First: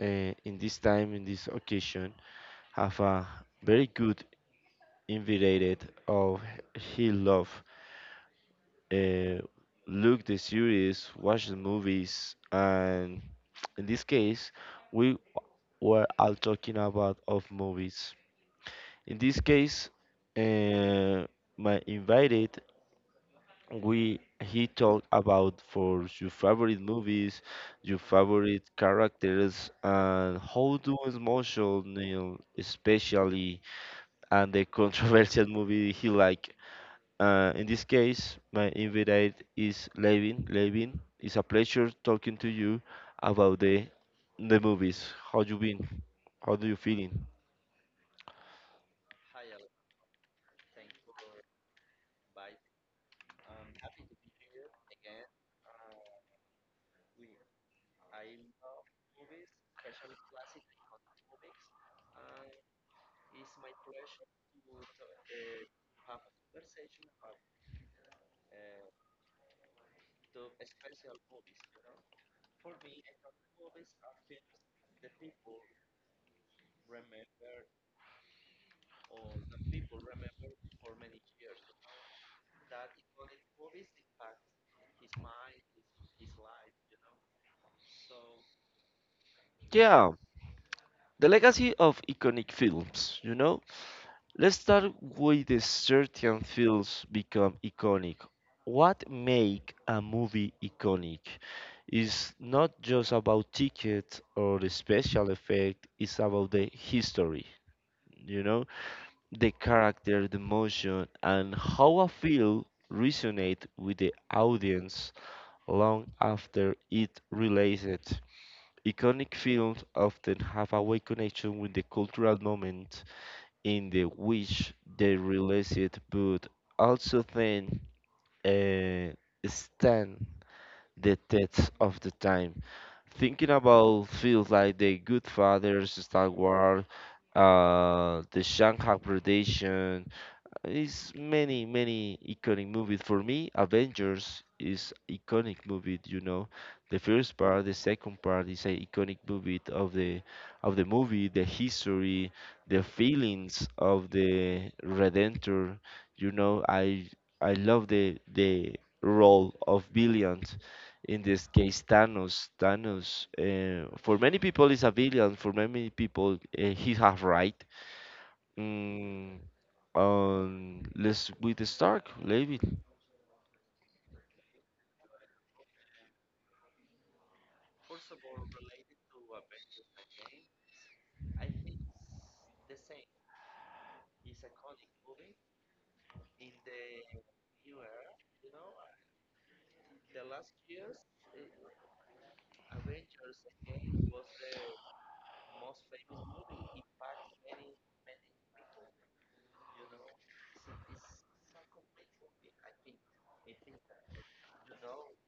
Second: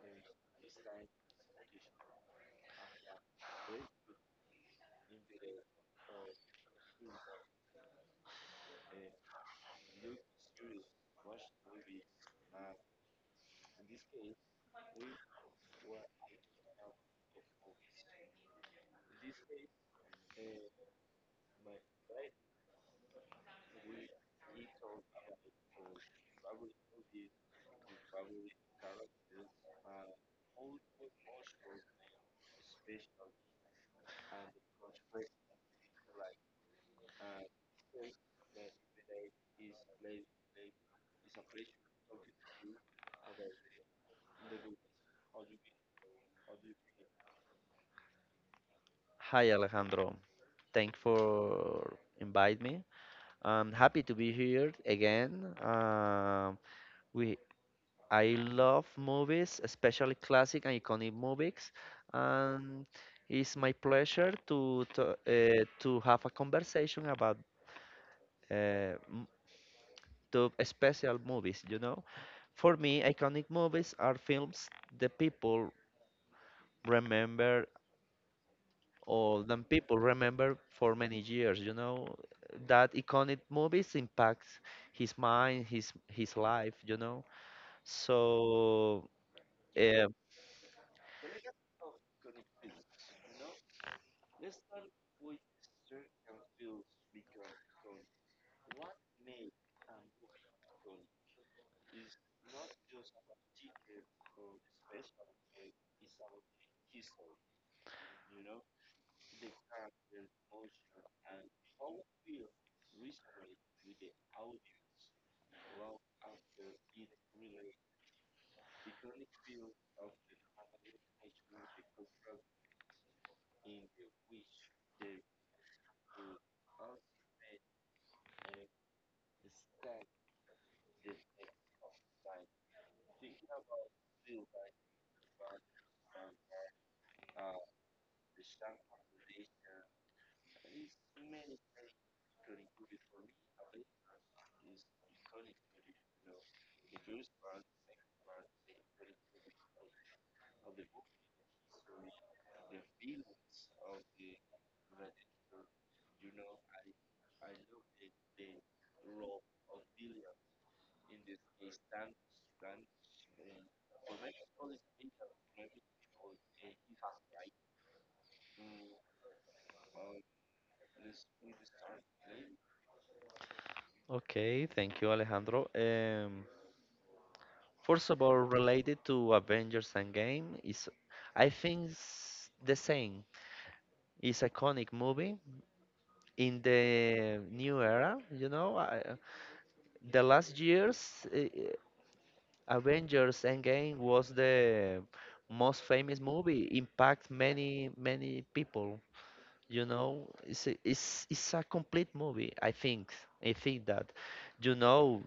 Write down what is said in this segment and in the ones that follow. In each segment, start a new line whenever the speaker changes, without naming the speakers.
In this time, in this occasion, have a very good invited of he love. Uh, look the series, watch the movies, and in this case, we were all talking about of movies. In this case, uh, my invited we he talked about for your favorite movies, your favorite characters, and how do emotional, especially and the controversial movie he like. In this case, my invite is Levin. Levin, it's a pleasure talking to you about the movies. How you been? How do you feeling?
Hi Alejandro, thanks for invite me. I'm happy to be here again. We I love movies, especially classic and iconic movies, and it's my pleasure to have a conversation about uh, m- the special movies. You know, for me, iconic movies are films the people remember all them people remember for many years. You know that iconic movies impacts his mind, his life. You know, so eh,
Yeah, the legacy of iconic films. You know, let's start with the certain films become iconic. What make a movie iconic is not just about tickets or the special effect, it's about the history, you know, the character, the motion, and how a film resonate with the audience long after it released. Iconic films often have a way connection with the cultural moment in the which they released but also then uh, stand the test of the time. Thinking about films like The Good Fathers, Star Wars, The Shanghai Predation, it's many, many iconic movies. For me, Avengers is iconic movie, you know. The first part, the second part is an iconic movie of the movie, the history, the feelings of the Redemptor, you know. I love the role of villain in this case Thanos. Thanos, for many people is a villain. For many people, he has right. Mm, let's with the Stark, maybe.
okay, thank you, Alejandro. First of all, related to Avengers Endgame is, I think, the same. It's iconic movie in the new era. The last years. Avengers Endgame was the most famous movie, impact many many people. You know, it's a complete movie. I think that, you know,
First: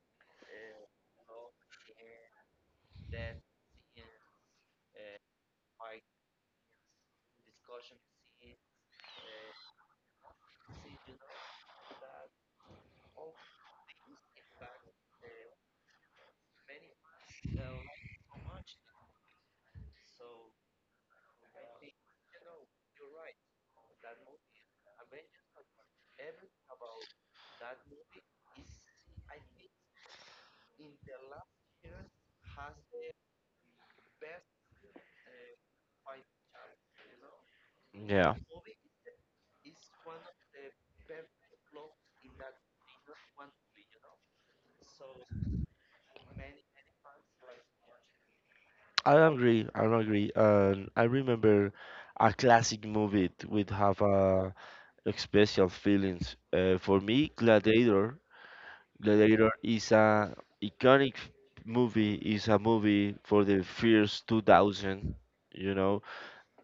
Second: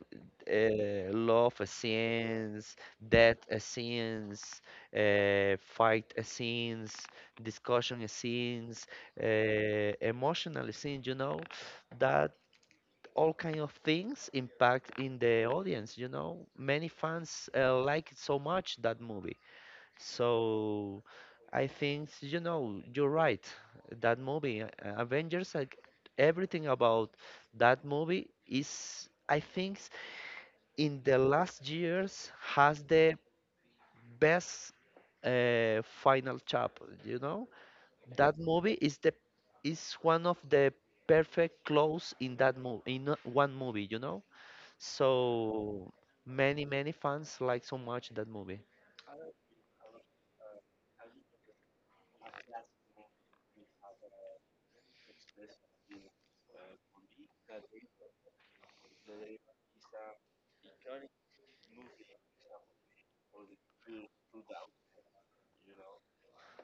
love scenes, death scenes, fight scenes, discussion scenes, uh, emotional scenes. You know, that all kind of things impact in the audience, you know, many fans like it so much that movie. So I think, you know, you're right that movie, Avengers, like everything about that movie is, I think, in the last years has the best final chapter. You know,
Yeah,
that movie is the is one of the perfect close in that movie in one movie, you know. So many, many fans like so much that movie.
I agree. I agree. And I remember a would have a special feelings. For me, Gladiator. Gladiator is a iconic movie. Is a movie for the first 2000. You know,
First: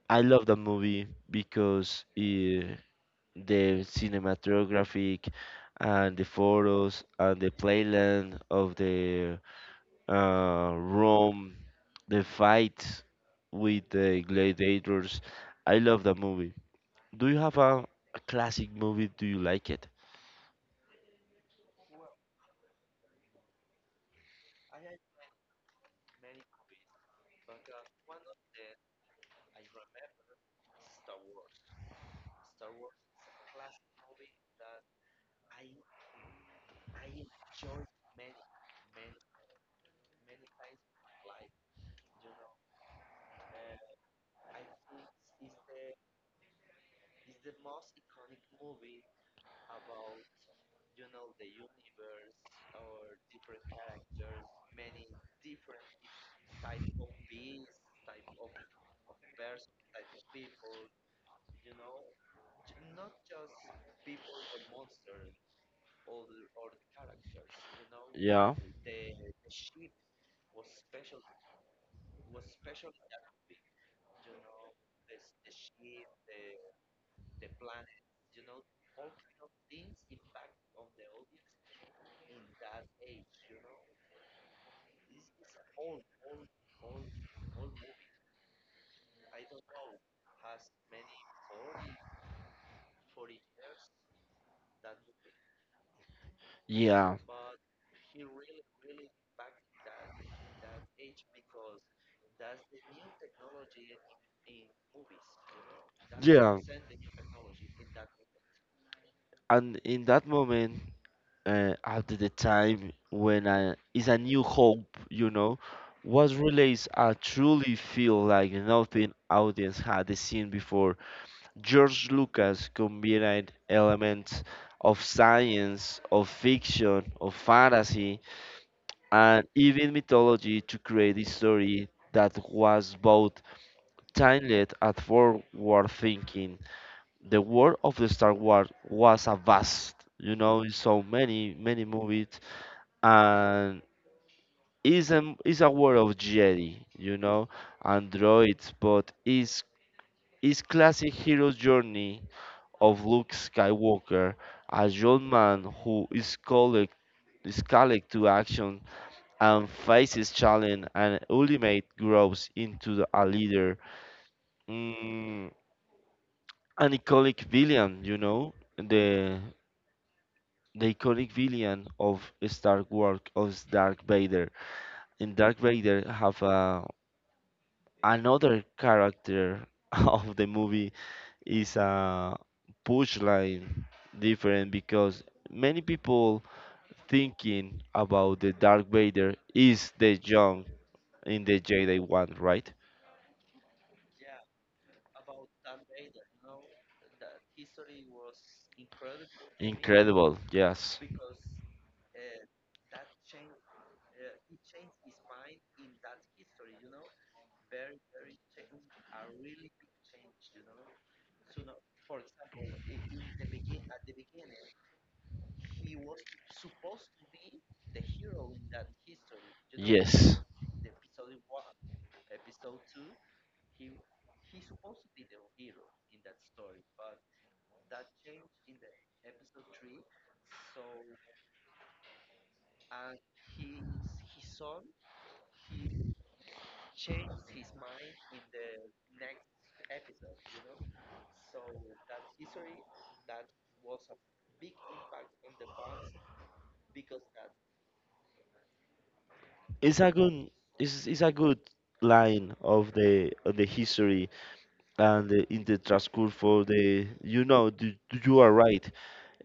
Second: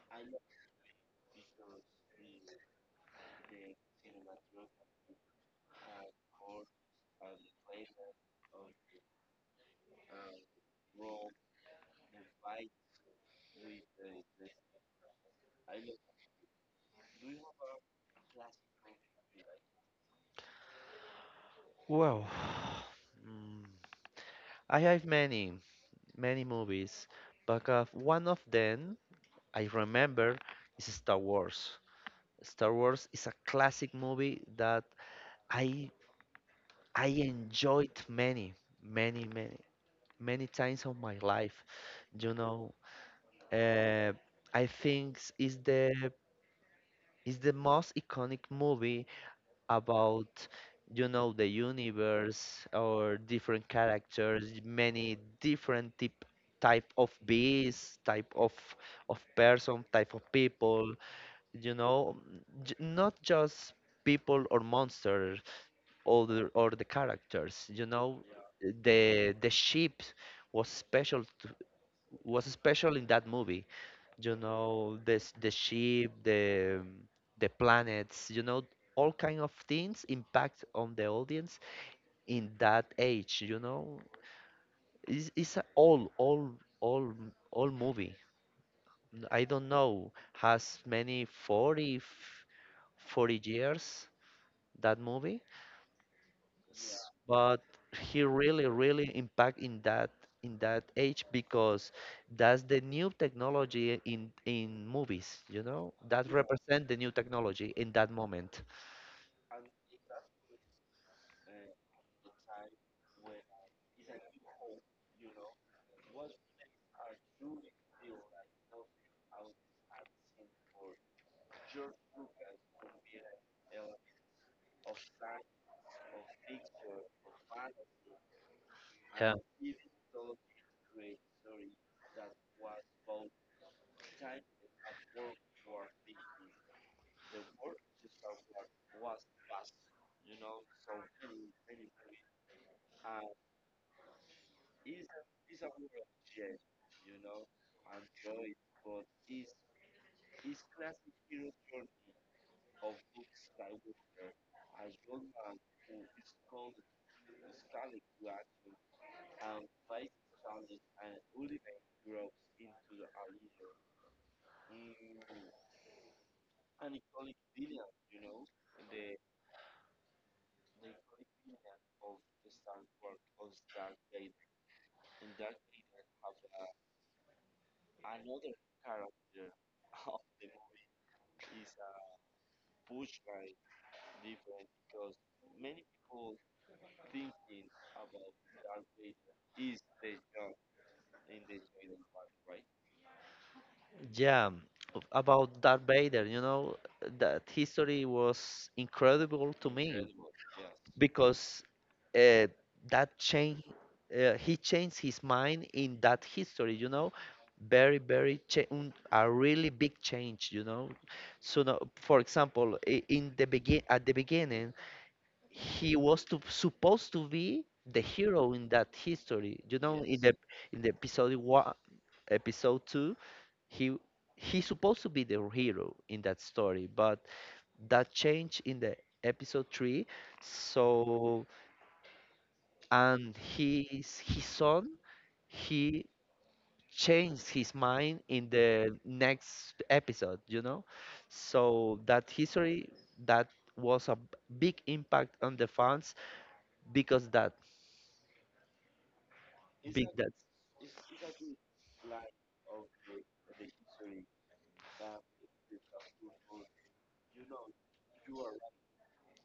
I love that movie because it, the cinematographic and the photos and the playland of the Rome, the fights with the gladiators. I love that movie. Do you have a classic movie? Do you like it?
Well, mm, I have many, many movies, but one of them I remember is Star Wars. Star Wars is a classic movie that I I enjoyed many, many, many, many times of my life. You know, uh, I think is the most iconic movie about, you know, the universe or different characters, many different type of beings, type of person, type of people, you know, not just people or monsters or or the characters, you know,
Yeah.
the ship was special to, was special in that movie, you know, the the ship, the planets, you know, all kind of things impact on the audience in that age, you know. It's, it's a all all movie. I don't know, has many 40 40 years that movie,
Yeah.
but he really really impact in that, in that age because that's the new technology in movies, you know, that
Yeah.
represent the new technology in that moment.
And in that moment, at the time when I, is a new hope, you know, was released. I truly feel like nothing audience had seen before. George Lucas combined elements of science, of fiction, of fantasy,
Yeah.
and even mythology to create a story that was both timeless and forward thinking. The world of the Star Wars was a vast, you know, in so many, many movies and is a world of Jedi, you know, androids, but is classic hero's journey of Luke Skywalker, a young man who is called to action and faces challenge and ultimate grows into a leader, mm, an iconic villain, you know, the iconic villain of Star Wars of Dark Vader. And Dark Vader have a another character of the movie is a push line different because many people thinking about the Dark Vader is the young in the Jedi one, right?
Yeah, about Darth Vader, you know, that history was incredible to me
Incredible, yes.
because uh, that change, he changed his mind in that history, you know, a really big change, you know. So, now, for example, I- in the begin at the beginning, supposed to be the hero in that history, you know,
Yes,
in the episode one, episode two, he he's supposed to be the hero in that story, but that change in the episode three. So and his son, he changed his mind in the next episode. You know, so that history, that was a big impact on the fans because that
it's
big
a
that.
good it's a good line of the history and in the transcourse for the you know you are right.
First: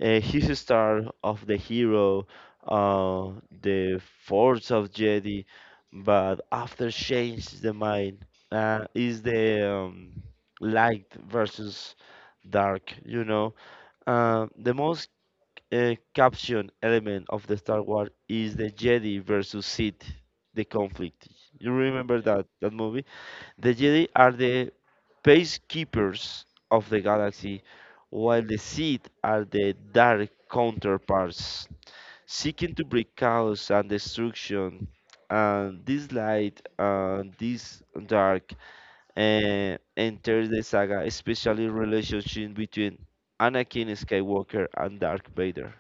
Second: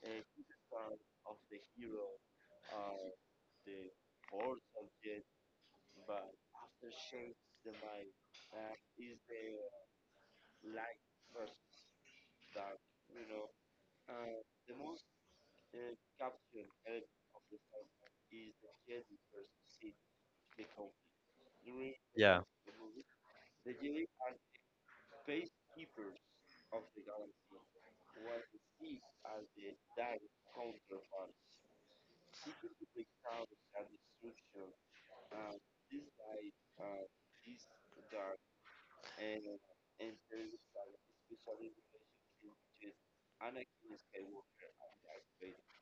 Uh, his star of the hero, uh, the force of jedi, but after change the mind, is the light versus dark, you know. Uh, the most caption element of the Star Wars is the Jedi versus Sith, the conflict. You remember
Yeah.
that movie. The Jedi are the peacekeepers of the galaxy, while the Sith are the dark counterparts, seeking to bring chaos and destruction. And this light and this dark enters the saga, especially relationship between Anakin Skywalker and Darth Vader.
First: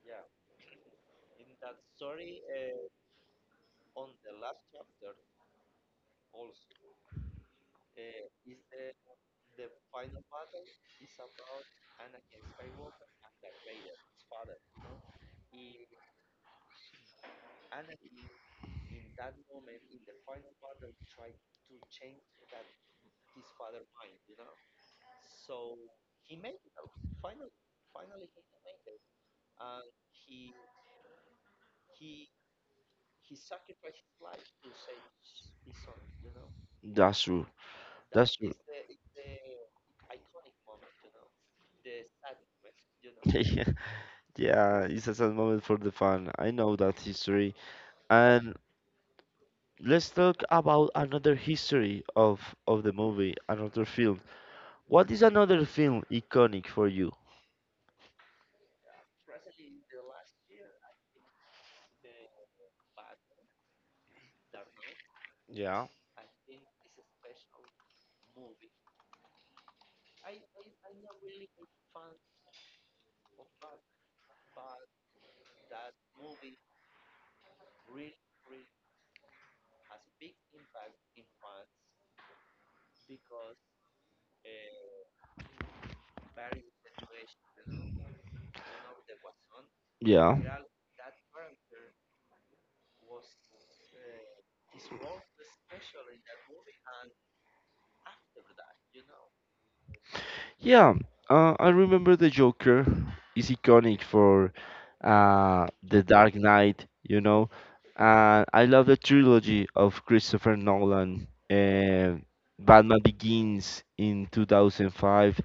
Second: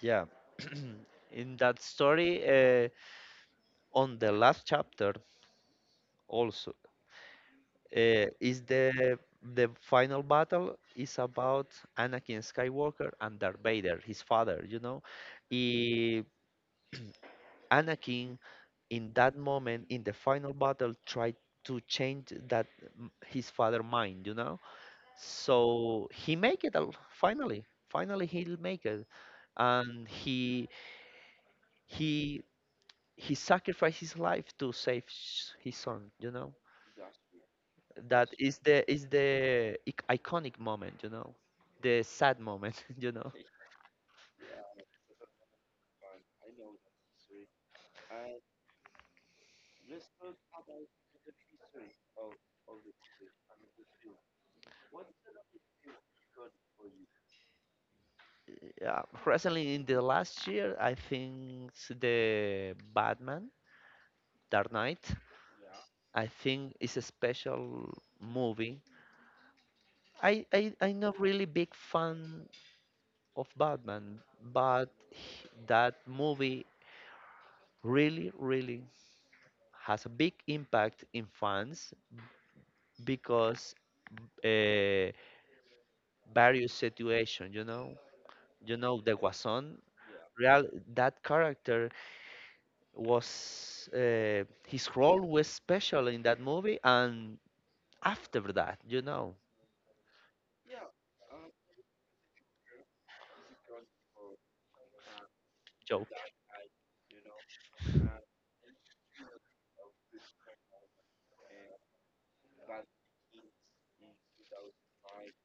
Yeah. In that story, on the last chapter also, is the final battle is about Anakin Skywalker and Darth Vader, his father, you know. I Anakin in that moment in the final battle tried to change that his father mind, you know. So he make it finally. Finally he'll make it. And he he sacrificed his life to save his son, you know.
That's true.
That
That's true.
is the iconic moment, you know, the sad moment. You know,
Yeah, it's a sad moment for the fan. I know that history. And let's talk about another history of the movie, another film. What is another film iconic for you?
yeah, recently in the last year I think, the Batman Dark Knight.
Yeah.
I think is a special movie. I'm not really big fan of Batman, but that movie really really has a big impact in fans because, uh, various situations, you know, you know the Guasón.
Yeah.
Real, that character was, his role was special in that movie, and after that, you know,
Yeah, I remember the Joker is iconic for The
Joe.
Dark Knight, you know. I love the trilogy of Christopher Nolan, Batman Begins in 2005,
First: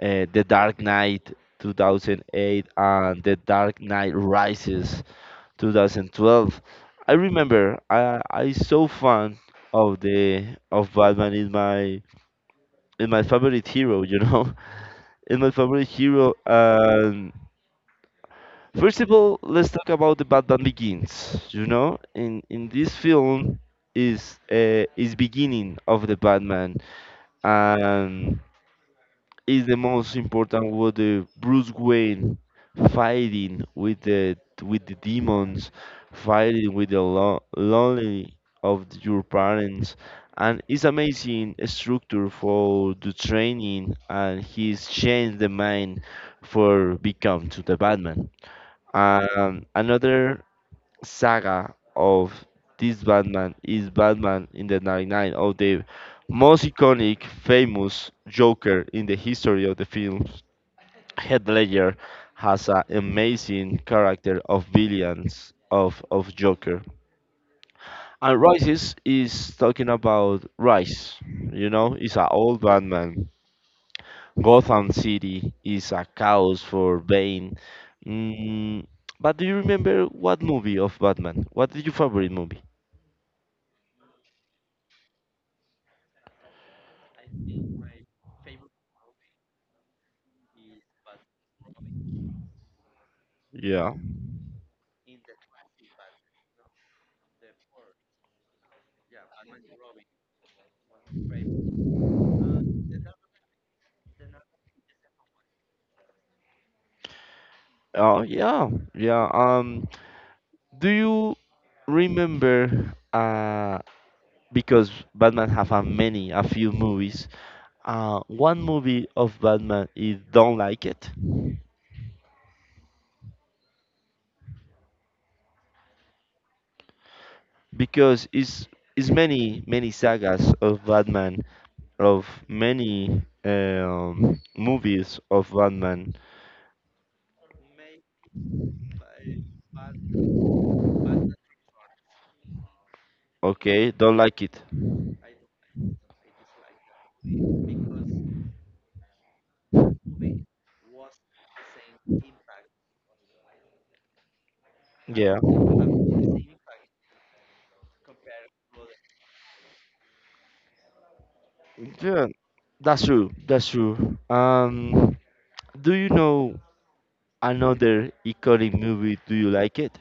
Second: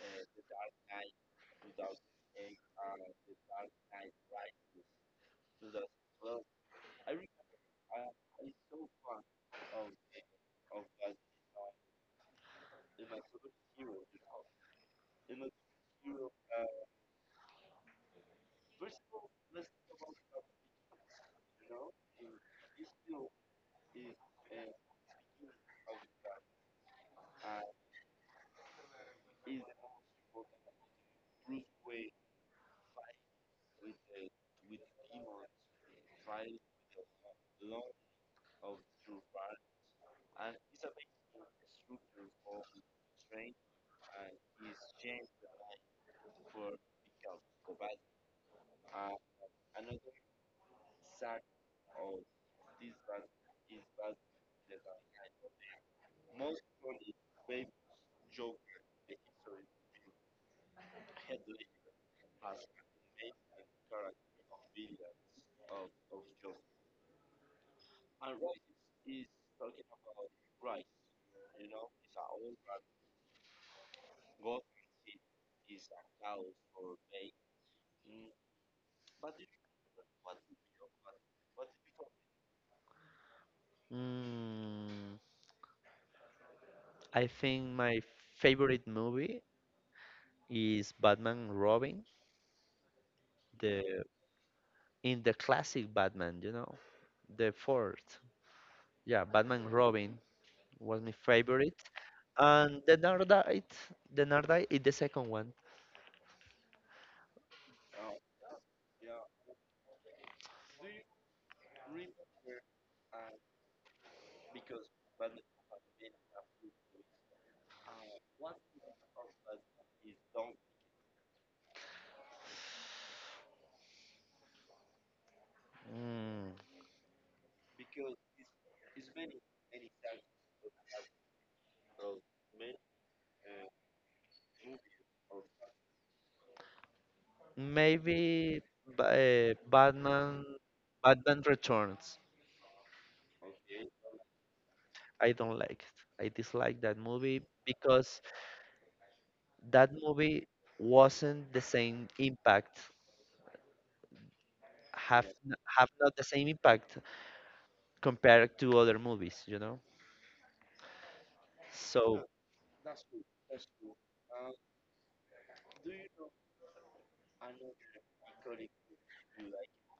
The Dark Knight 2008, and The Dark Knight Rises 2012. I remember I so fan of the of Batman is my favorite hero, you know, in my favorite hero. And first of all, let's talk about the Batman Begins. You know, in this film is beginning of the Batman, and is the most important with the Bruce Wayne fighting with the demons, fighting with the lonely of your parents, and it's amazing structure for the training, and he's changed the mind for become to the Batman. Another saga of this Batman is Batman in the 99 of the most iconic, famous Joker in the history of the films. Heath Ledger has an amazing character of villains of Joker. And Rises is talking about Rise, you know, it's an old Batman. Gotham City is a chaos for Bane. Mm, but do you remember what movie of Batman? What is your favorite movie?
Mm, I think my favorite movie is Batman and Robin,
Yeah.
the in the classic Batman, you know, the fourth. Yeah, Batman and Robin was my favorite, and the Dark Knight is the second one.
Oh yeah, yeah. Do you remember? Because Batman have a many, a few movies. One movie of Batman is Don't Like It
Mm,
because it's many many sagas of Batman of many movies of Batman.
Maybe Batman, Batman Returns.
Okay, Don't Like It.
I don't like it. I dislike that movie because that movie wasn't the same impact. Have
Yeah,
have not the same impact compared to other movies, you know. So
yeah. That's true. That's true. Do you know another iconic movie? Do you like it?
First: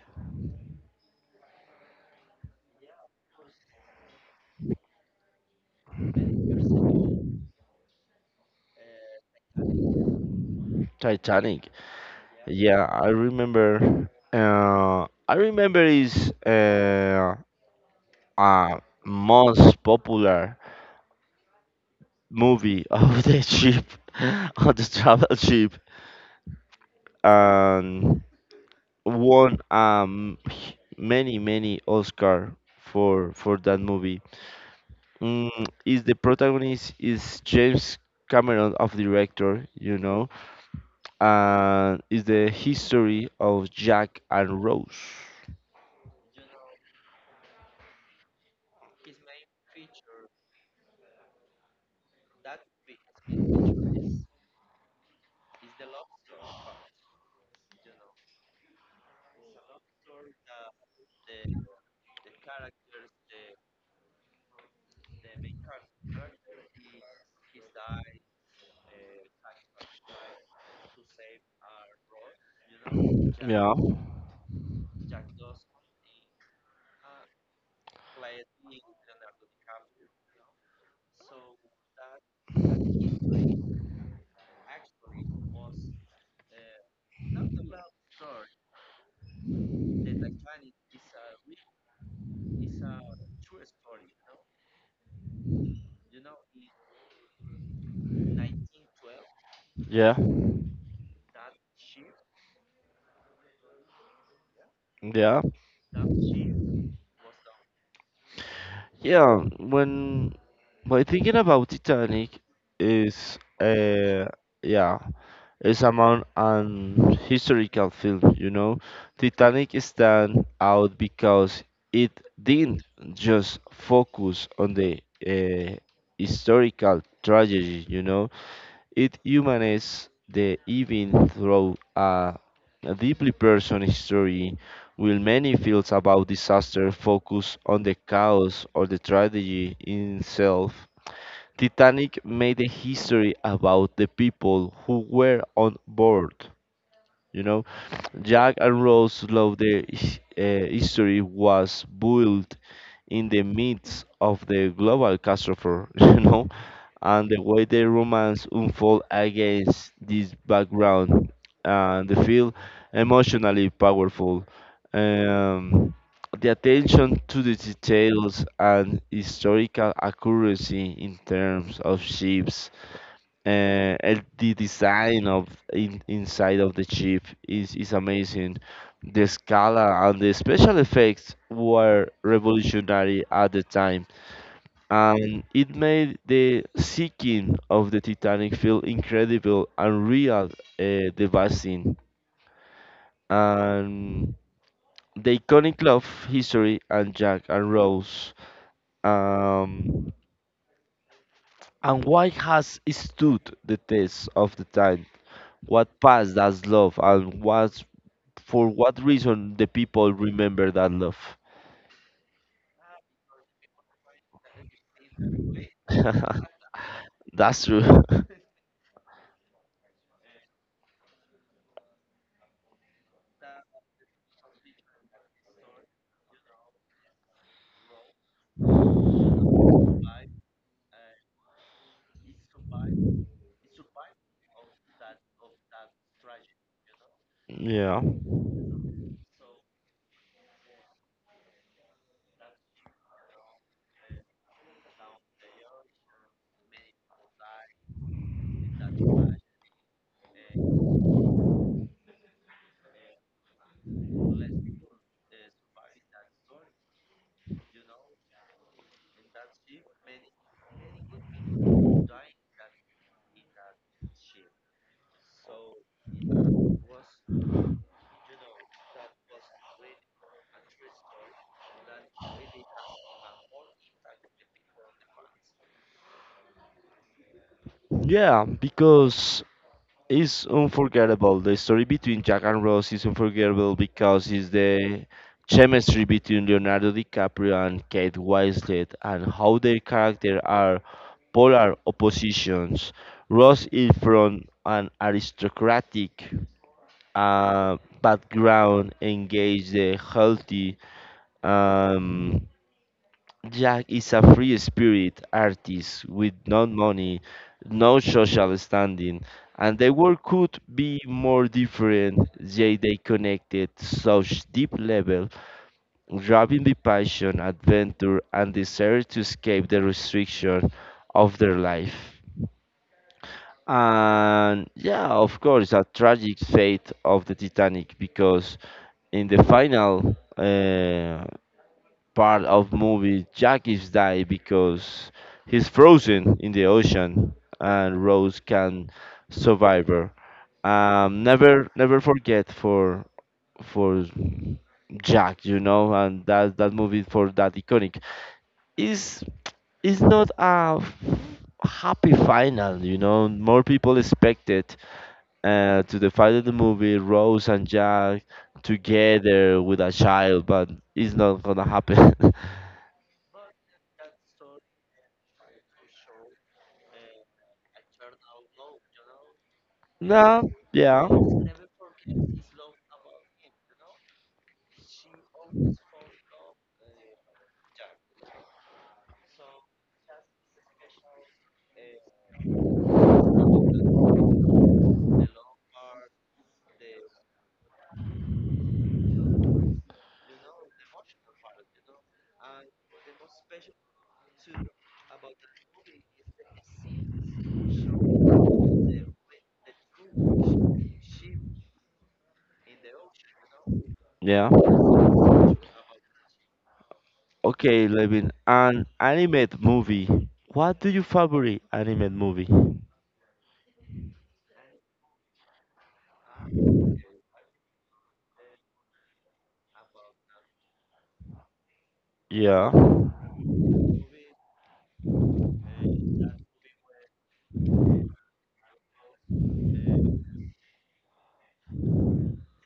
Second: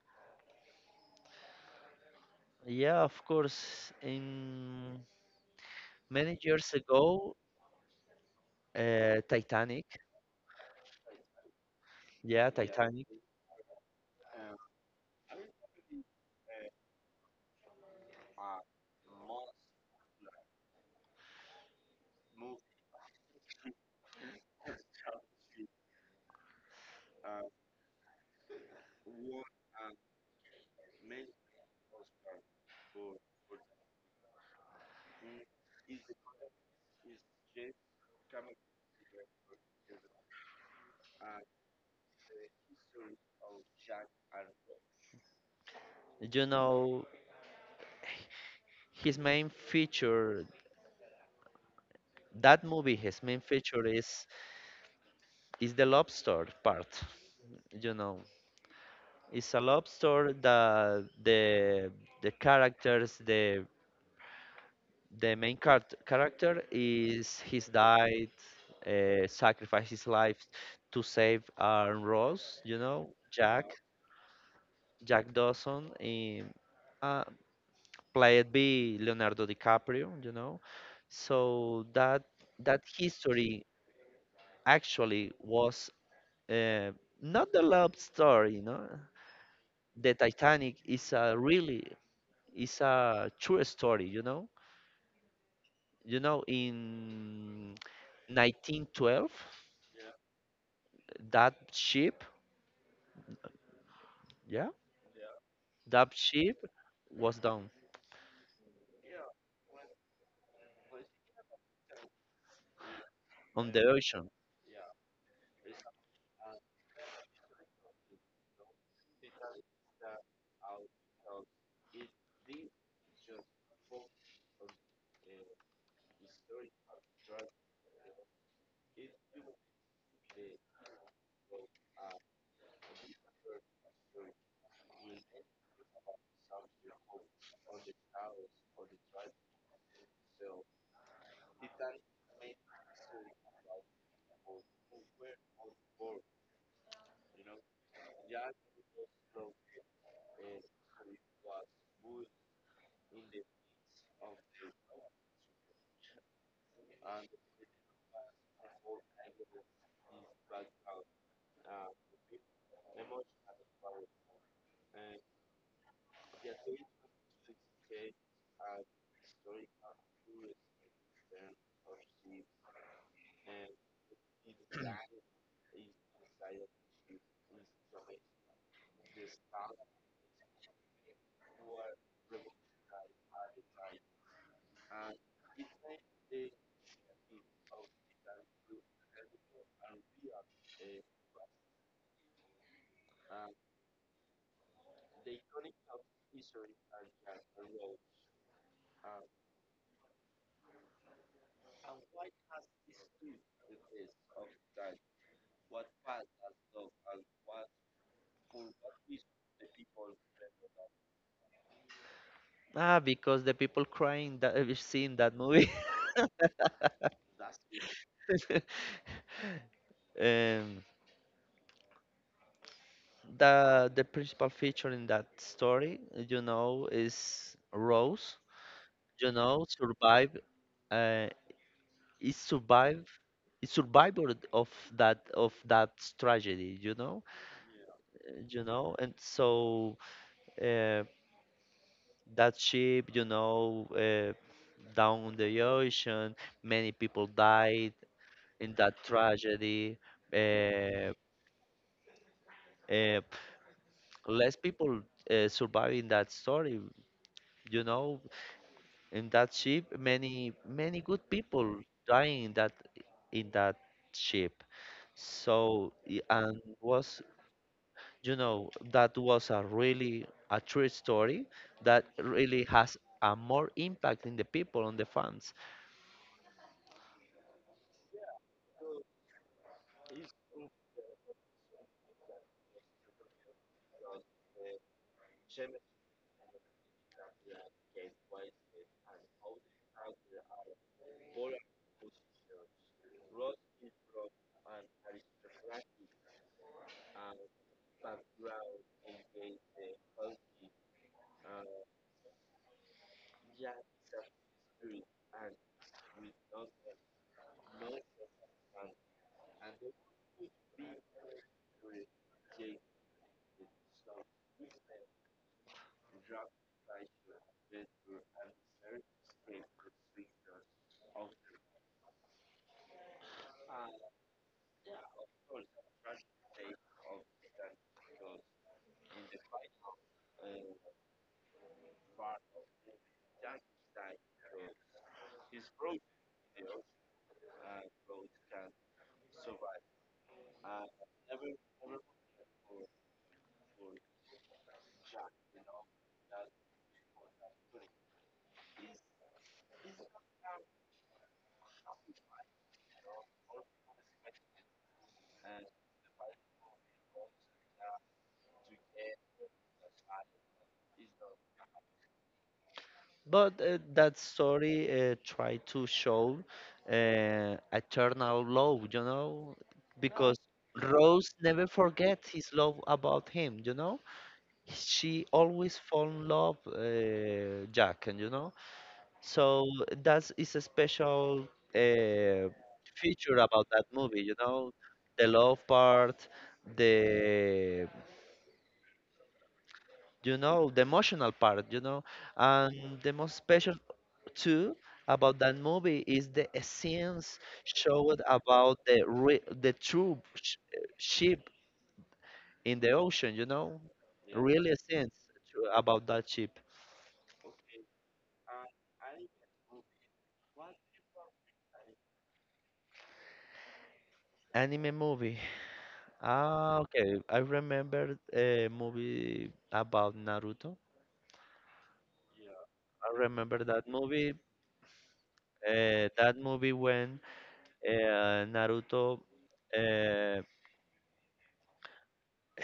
yeah, of course. In many years ago, Titanic.
Titanic.
Yeah,
Yeah,
Titanic.
I remember. I remember is a most popular movie of the ship, of the travel ship, and won many many Oscar for that movie. Mm, is the protagonist is James Cameron of director, you know, and is the history of Jack and Rose.
You know, his main feature. That movie, his main feature is the lobster part. You know, it's a lobster that the characters, the main character is he's died, sacrificed his life to save Aaron Ross. You know, Jack
Yeah,
Jack Dawson, in, uh, played by Leonardo DiCaprio. You know, so that history actually was, uh, not the love story. You know, the Titanic is a really is a true story, you know. You know, in 1912,
yeah,
that ship, yeah,
yeah,
that ship was down
yeah. When by thinking about Titanic is
on the ocean.
yeah, it's among an historical film, you know. Titanic stand out because it didn't just focus on the uh, historical tragedy, you know. It humanizes the event through a deeply personal history, while many films about disaster focus on the chaos or the tragedy in itself. Titanic made a history about the people who were on board. You know, Jack and Rose Love the history was built in the midst of the global catastrophe, you know, and the way the romance unfold against this background and the feel emotionally powerful. Um, the attention to the details and historical accuracy in terms of ships uh, and the design of inside of the chip is amazing. The Scala and the special effects were revolutionary at the time, and it made the sinking of the Titanic feel incredible and real, devastating. And the iconic love history and Jack and Rose. Um, and why has it stood the test of the time? What passed does love and what for what reason the people remember that love?
Ah, because the people crying that we've seen that movie.
That's true.
um, the principal feature in that story, you know, is Rose. You know, survive. uh, It survived. It survivor of that tragedy, you know.
Yeah.
You know and so, uh, that ship, you know, down on the ocean, many people died in that tragedy, uh, uh, less people surviving that story, you know, in that ship many many good people dying in that ship. So and was, you know, that was a really a true story that really has a more impact in the people on the fans.
Yeah, because it's unforgettable. The story between Jack and Rose is unforgettable because it's the chemistry between Leonardo DiCaprio and Kate Winslet and how their characters are polar oppositions. Rose is from an aristocratic background, engage the healthy. Um, Jack is a free spirit artist with no money, no social standing, and their work could be more different. Yet they connected such deep level, driving the passion, adventure, and desire to escape the restriction of their life. And yeah, of course, a tragic fate of the Titanic because in the final part of movie Jack is die because he's frozen in the ocean and Rose can survive her. Never forget for Jack, you know, and that movie for that iconic is is not a f- happy final, you know. More people expected to the fight of the movie, Rose and Jack together with a child, but it's not gonna happen.
But that story, tried to show eternal love, you know, because
No, yeah,
Rose never forgets his love about him, you know, she always fall in love, Jack, and you know. So that is a special uh, feature about that movie, you know, the love part, the you know, the emotional part, you know, and the most special too about that movie is the scenes showed about the true sh ship in the ocean, you know,
yeah.
really scenes about that ship.
Okay, Levin, an animated movie. What do you favorite animated movie?
Anime movie. Ah, okay. I remember a movie about Naruto.
Yeah,
I remember that movie. That movie when Naruto uh,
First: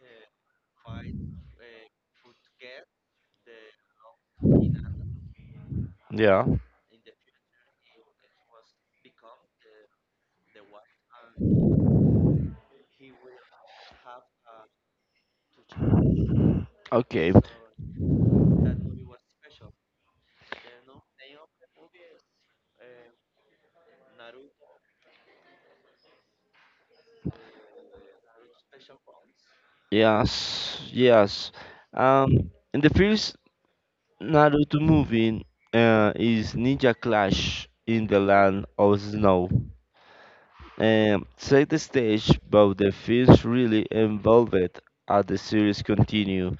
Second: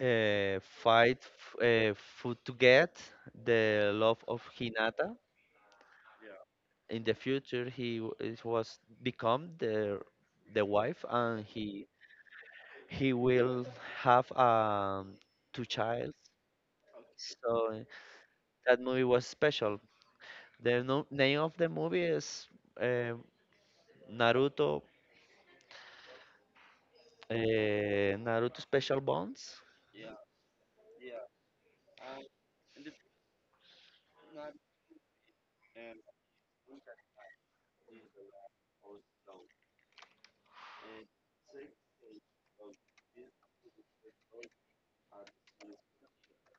fight for, to get the love of Hinata.
yeah.
In the future, was become the wife, and he will have two childs.
Okay.
So that movie was special. The no name of the movie is uh, Naruto, uh, Naruto Special Bonds.
Yes, yes. In the first Naruto movie, is Ninja Clash in the Land of Snow. Set the stage, but the films really evolved as the series continue.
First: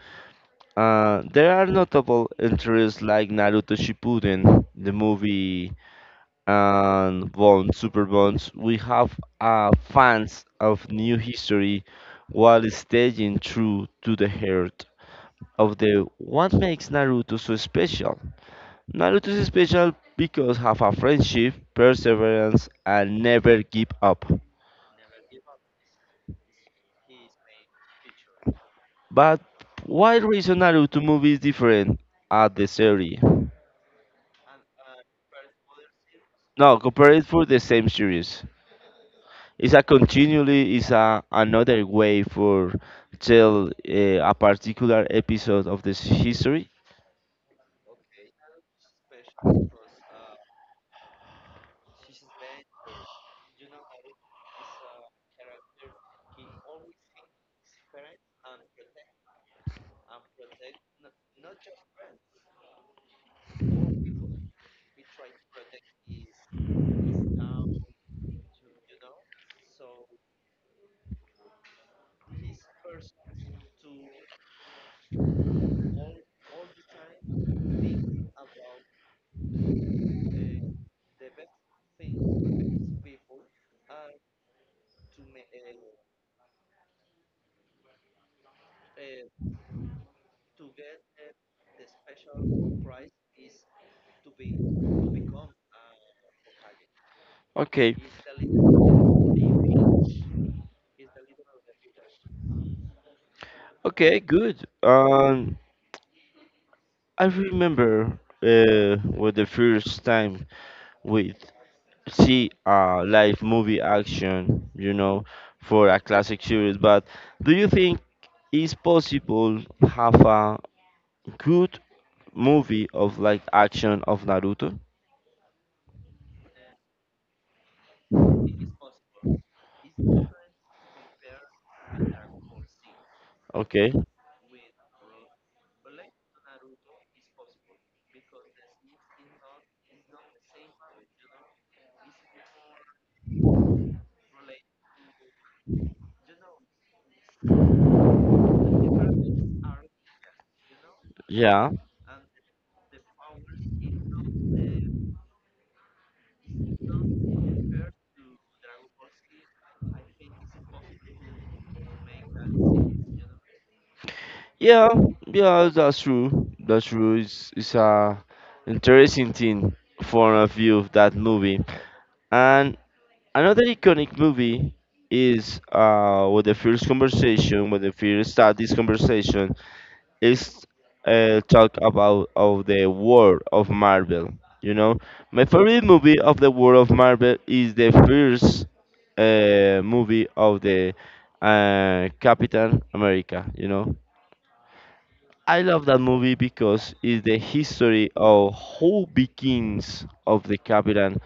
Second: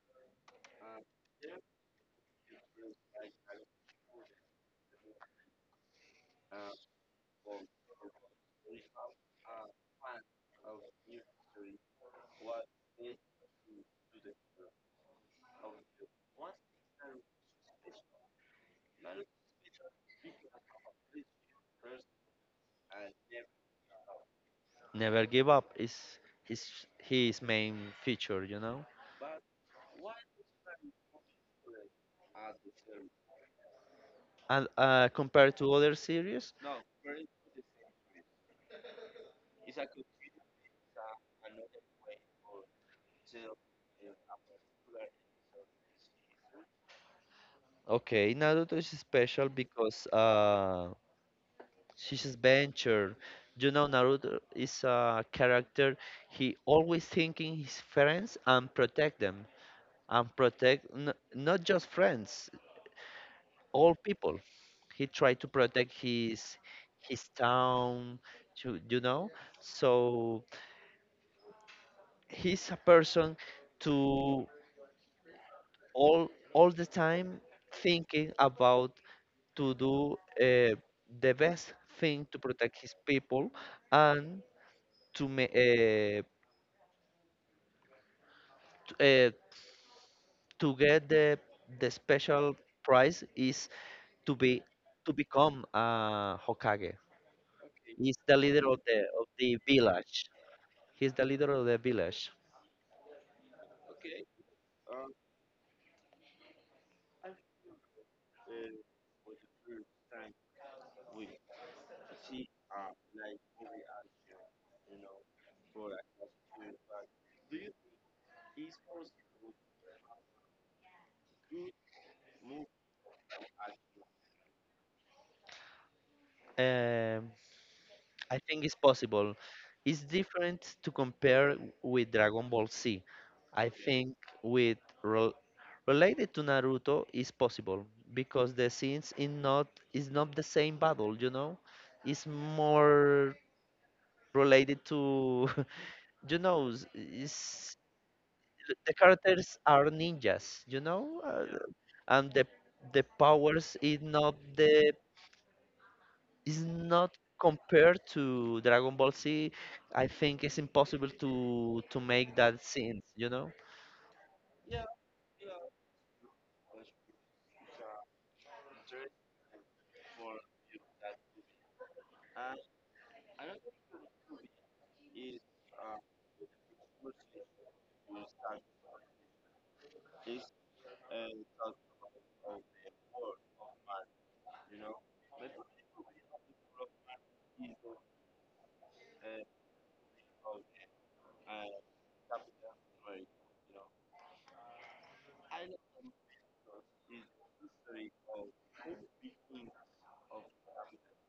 There are notable entries like Naruto Shippuden, the movie, and Bond, Super Bonds. We have fans of new history while staying true to the heart of the what makes Naruto so special. Naruto is special because have a friendship, perseverance, and never give up.
Never Give Up is his his main feature, you know.
But why reason Naruto movie is different at the series?
And compared to other series,
No, compare it for the same series. It's a continually is a another way for tell a particular episode of this history.
okay, Naruto is special because, she's adventure. You know, Naruto is a character. He always thinking his friends and protect them and protect not just friends, all people. He tried to protect his town, to, you know. So he's a person to all the time thinking about to do uh, the best thing to protect his people and to ma- uh, t- uh, to get the special prize is to be to become Hokage.
Okay,
He's the leader of the village. He's the leader of the village.
okay, good. I remember was the first time with see a live movie action, you know, for a classic series. But do you think it's possible have a good movie of like action of Naruto?
Um, I think it's possible. It's different to compare with Dragon Ball Z. I
Okay,
think with rel related to Naruto is possible because the scenes in not is not the same battle, you know? It's more related to you know, is the characters are ninjas, you know?
yeah,
And the powers is not the is not compared to Dragon Ball Z. I think it's impossible to make that scenes, you know.
yeah, yeah. That's true. That's true. It's a interesting thing for a view of that movie. And another iconic movie is with the first conversation, when the first start this conversation is talk about of the world of Marvel. You know, my favorite movie of the world of Marvel is the first movie of the Captain America. You know, I love that movie because it's the history of who begins of the Captain.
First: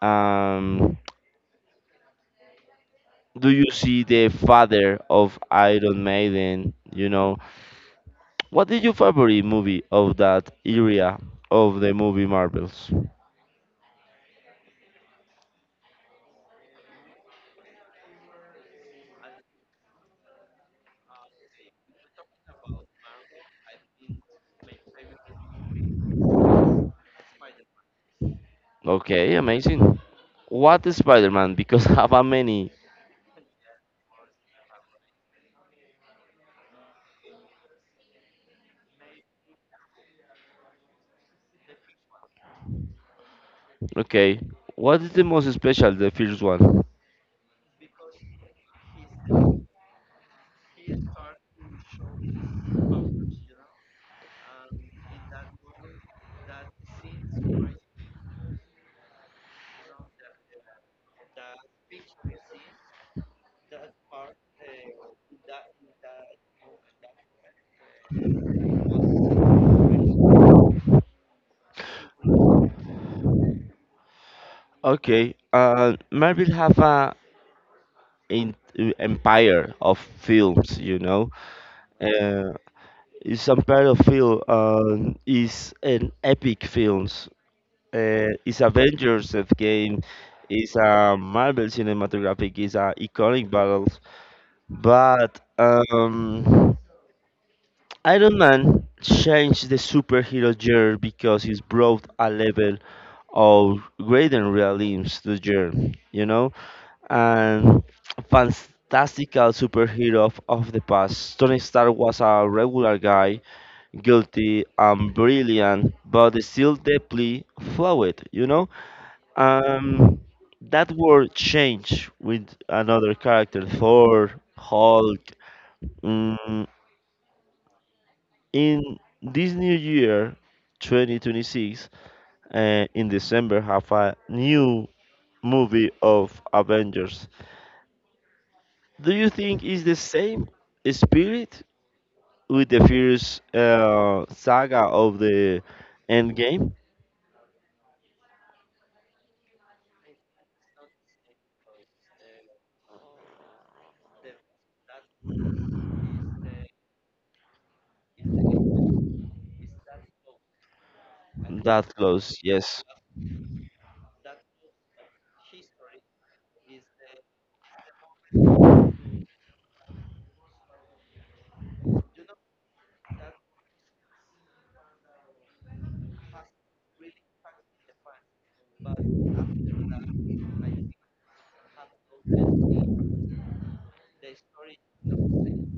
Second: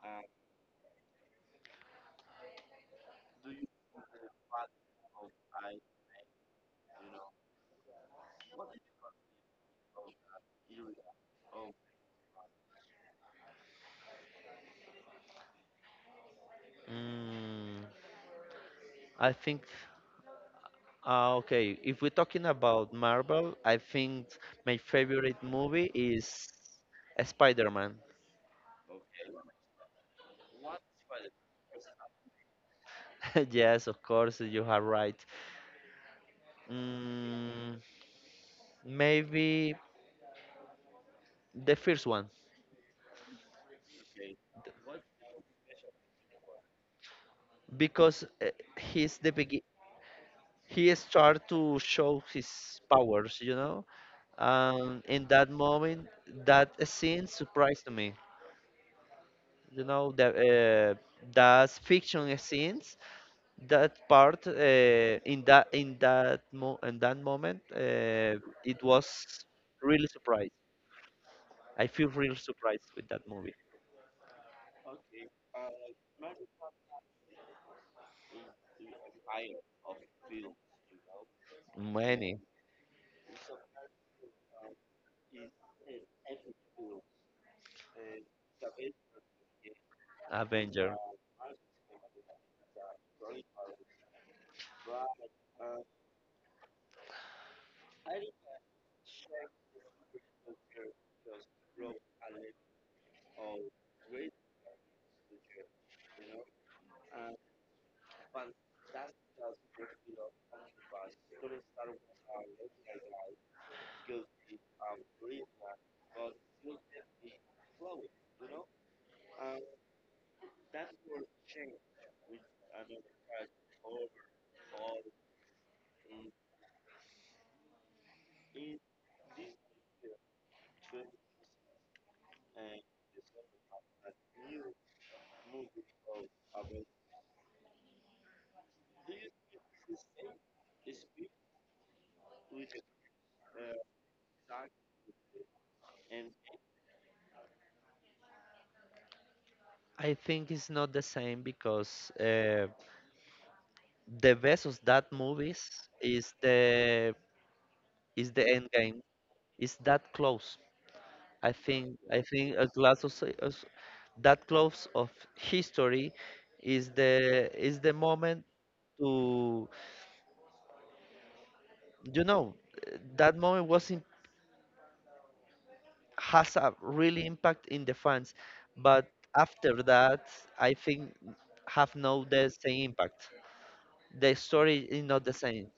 Um, do you see the father of Iron Maiden? What is your favorite movie of that area of the movie Marvels?
Mm, I think okay, if we're talking about Marvel, I think my favorite movie is Spider-Man.
Okay, amazing. What is Spider-Man? Because have a many.
Yes, of course, you are right. Mm, Maybe the first one
Okay. What is the most special, the first one?
because he's the begin he start to show his powers, you know. In that moment, that scene surprised me. You know, the that fiction scenes, that part, in that moment, it was really surprised. I feel real surprised with that movie.
Okay. Marvel have a in, empire of films, you know.
Many.
Uh, it's empire of film. Is an epic films. It's Avengers of game. It's
Avenger.
a Marvel cinematographic. It's a iconic battle. But Iron Man changed the superhero genre because he's brought a level of greater realism to the genre, you know? And fantastical superhero of the past. Tony Stark was a regular guy, guilty and brilliant, but still deeply flawed, you know? Um, that world changed with another character, Thor, Hulk, mm, in this new year, 2026, uh, in December, have a new movie of Avengers. Do you think is the same spirit with the first saga of the Endgame?
I think it's not the same because, the best of that movies is the is the end game. It's that close.
That
I
close,
think a
yes,
glass of, that close of history is the moment to, you know, that moment was in, has a really impact in the fans, but after that I think have no the same impact. The story is not the same.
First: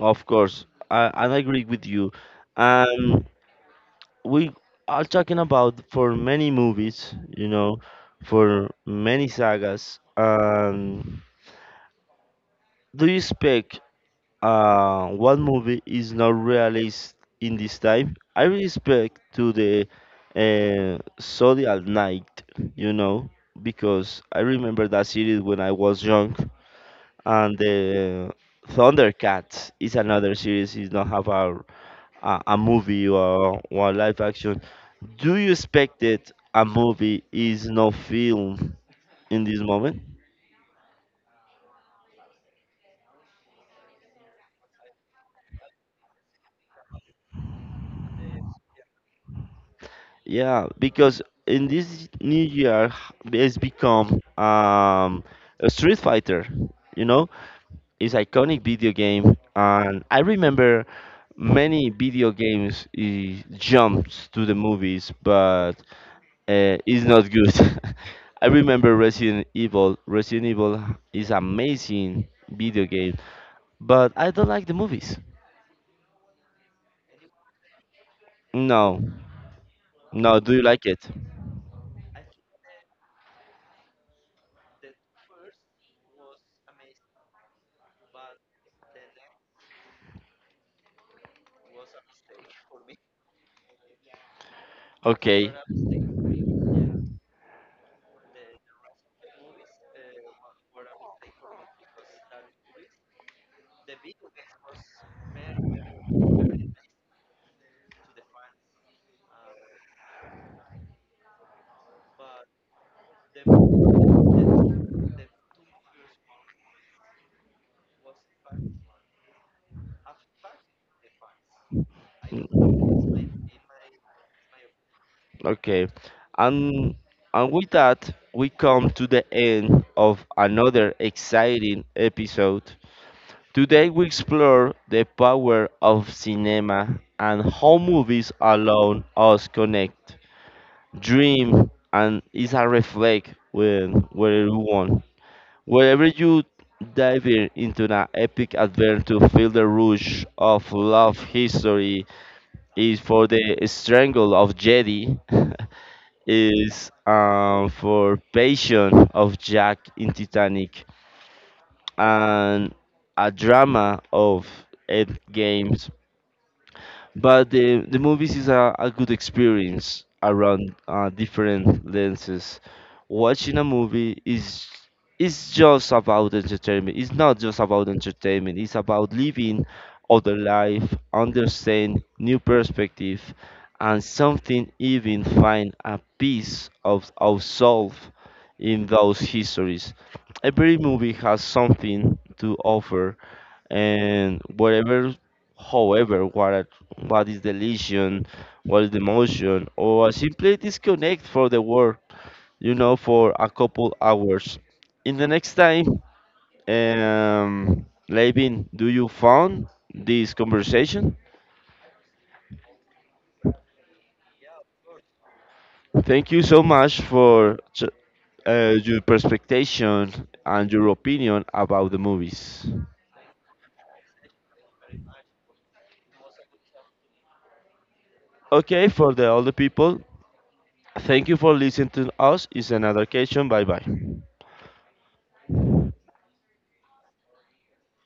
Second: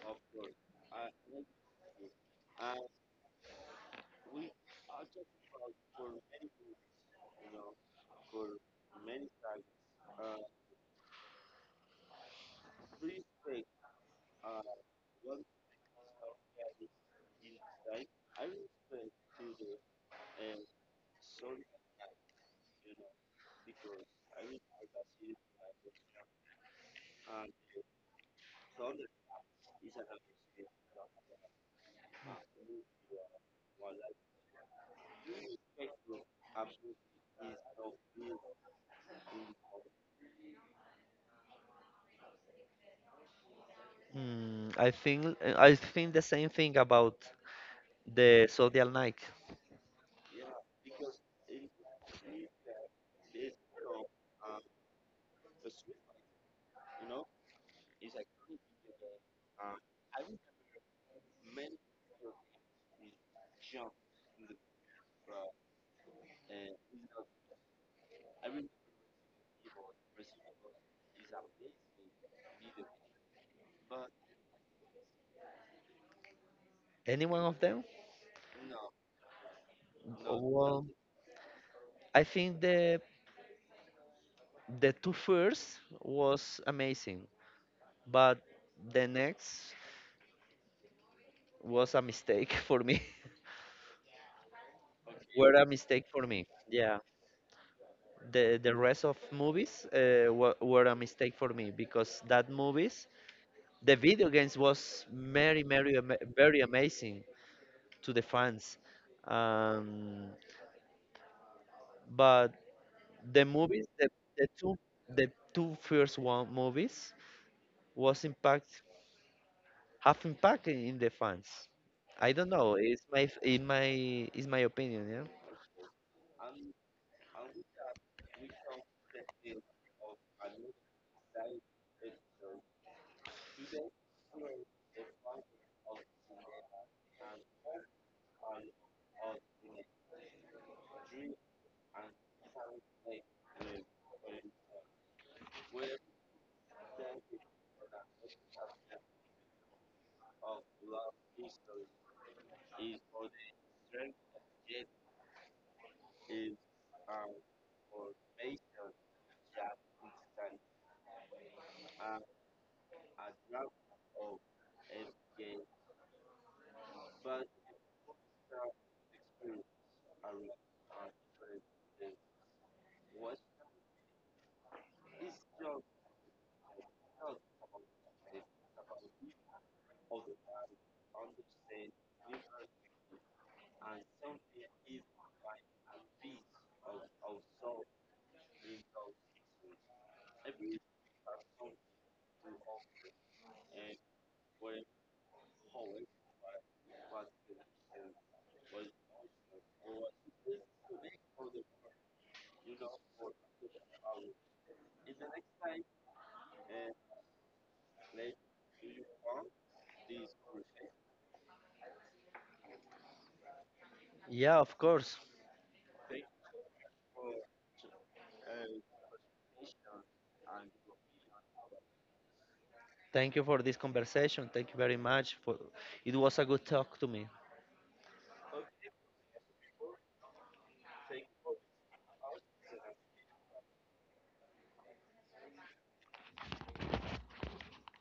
of course. I agree with you. Um, we are talking about for many movies, you know, for many sagas. Do you expect one movie is not released in this time, I respect to the Zodiac Night, you know, because I remember that series when I was young, and the Thundercats is another series. Is not have a a movie or live action. Do you expect that a movie is not film in this moment?
I think the same thing about the Zodiac Nike.
Yeah, because in this new year h- it's become a Street Fighter, you know, it's iconic video game, and I remember many video games eh, jumps to the movies, but it's not good. I remember Resident Evil. Resident Evil is amazing video game, but I don't like the movies.
Any one of them?
No, no. Do you like
Well,
it?
I think the two first was amazing, but the next was a mistake for me.
Okay.
Were a mistake for me. The rest of movies, were a mistake for me because that movies, the video games was very amazing to the fans, um, but the movies, two, the two first one movies was impact, have impact in the fans. I don't know. It's my f- in my is my opinion. Yeah.
Okay. And and with that, we come to the end of another exciting episode. Today we explore the power of cinema and how movies allow us connect, dream, and is a reflect when wherever you want. Wherever you dive in into an epic adventure, feel the rush of love history is for the strangle of Jedi is for Passion of Jack in Titanic and a drama of Ed Games. But the movies is a good experience around different lenses. Watching a movie is just about entertainment, it's not just about entertainment, it's about living other life, understand new perspective, and something even find a piece of ourselves in those histories. Every movie has something to offer. And whatever, however, what are- what is the lesion, what is the motion, or simply disconnect for the world, you know, for a couple hours. In the next time, Levin, do you found this conversation?
Yeah, of course.
Thank you so much for ch- your perspective and your opinion about the movies.
Thank you for this conversation. Thank you very much for. It was a good talk to me.
Okay, for the older people, thank you for listening to us. It's another occasion. Bye bye.